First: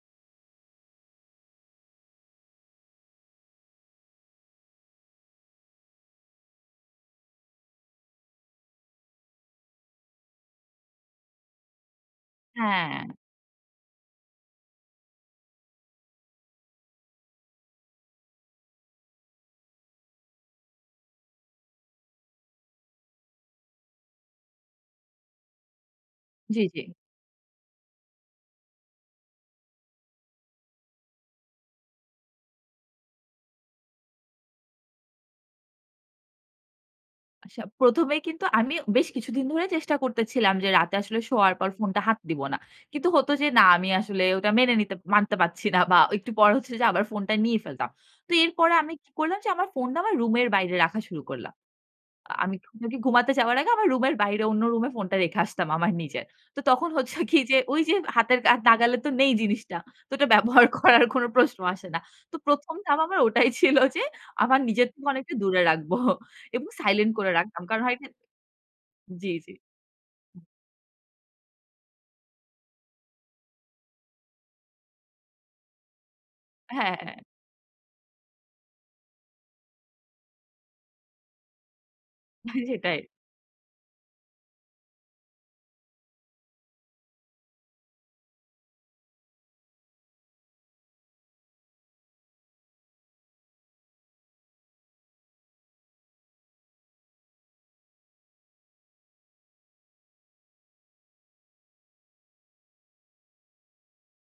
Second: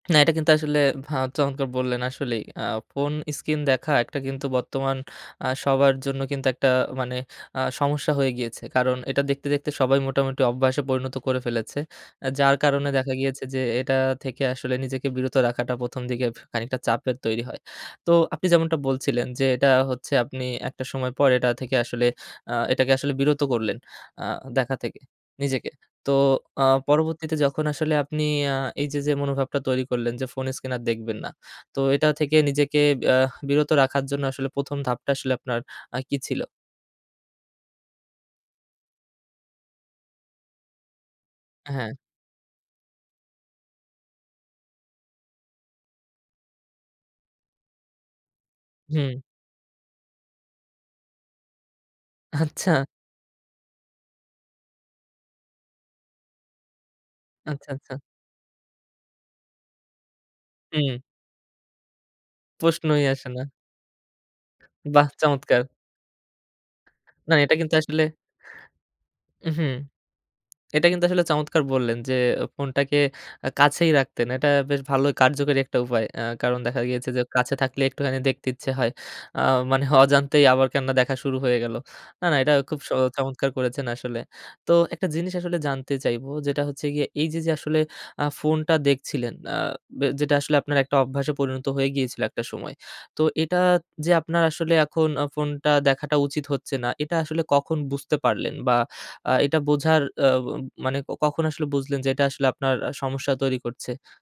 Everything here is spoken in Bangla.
না, এটা কিন্তু আসলে ভা চমৎকার বললেন আসলেই আ ফোন স্ক্রিন দেখা একটা কিন্তু বর্তমান আ সবার জন্য কিন্তু একটা মানে আ সমস্যা হয়ে গিয়েছে। কারণ এটা দেখতে, দেখতে সবাই মোটামুটি অভ্যাসে পরিণত করে ফেলেছে। যার কারণে হ্যাঁ। দেখা গিয়েছে যে, এটা থেকে আসলে নিজেকে বিরত রাখাটা ১ম দিকে খানিকটা চাপের তৈরি হয়। তো আপনি যেমনটা বলছিলেন যে, এটা হচ্ছে আপনি একটা সময় পর, এটা থেকে আসলে আ এটাকে আসলে বিরত করলেন। আ দেখা থেকে নিজেকে। তো জি, আ জি। পরবর্তীতে যখন আসলে আপনি আ এই যে, যে মনোভাবটা তৈরি করলেন যে, ফোন স্ক্রিন আর দেখবেন না। তো এটা থেকে নিজেকে আহ বিরত রাখার জন্য আসলে ১ম ধাপটা আসলে আপনার আ কি ছিল? আচ্ছা, ১ম এই কিন্তু আমি বেশ কিছুদিন ধরে চেষ্টা করতেছিলাম যে, রাতে আসলে শোয়ার পর হ্যাঁ। ফোনটা হাত দিব না। কিন্তু হতো যে, না, আমি আসলে ওটা মেনে নিতে মানতে পারছি না। বা একটু পরে হচ্ছে যে, আবার ফোনটা নিয়ে ফেলতাম। তো এরপরে আমি কি হুম। করলাম যে, আমার ফোনটা আমার রুমের বাইরে রাখা শুরু করলাম। আমি ঘু আচ্ছা। ঘুমাতে যাওয়ার আগে, আমার রুমের বাইরে অন্য রুমে ফোনটা রেখে আসতাম আমার নিজের। তো তখন হচ্ছে কি যে, আচ্ছা, ওই যে আচ্ছা। হাতের আর নাগালে তো নেই জিনিসটা। তো ওটা ব্যবহার হুম। করার কোনো প্রশ্ন আসে না। তো ১ম ধাপ প্রশ্নই আমার আসে না। ওটাই ছিল যে, আমার নিজের থেকে বাহ! অনেকটা দূরে চমৎকার। রাখবো। এবং সাইলেন্ট করে না এটা রাখতাম। কিন্তু কারণ হয় আসলে যে জি, জি। হুম। এটা কিন্তু আসলে চমৎকার বললেন যে, ফোনটাকে আ কাছেই রাখতেন। এটা বেশ ভালো কার্যকরী একটা উপায়। আ কারণ দেখা গিয়েছে হ্যাঁ। যে, কাছে থাকলেই একটুখানি দেখতে ইচ্ছে হয়। আ মানে অজান্তেই আবার কেননা দেখা শুরু হয়ে গেল। না, না, এটা খুব স সেটাই। চমৎকার করেছেন আসলে। তো একটা জিনিস আসলে জানতে চাইবো যেটা হচ্ছে গিয়ে, এই যে, যে আসলে আ ফোনটা দেখছিলেন, আ ব যেটা আসলে আপনার একটা অভ্যাসে পরিণত হয়ে গিয়েছিল একটা সময়। তো এটা যে আপনার আসলে এখন ফোনটা দেখাটা উচিত হচ্ছে না। এটা আসলে কখন বুঝতে পারলেন বা আ এটা বোঝার অ অ মানে কখন আসলে বুঝলেন যে, এটা আসলে আপনার সমস্যা তৈরি করছে?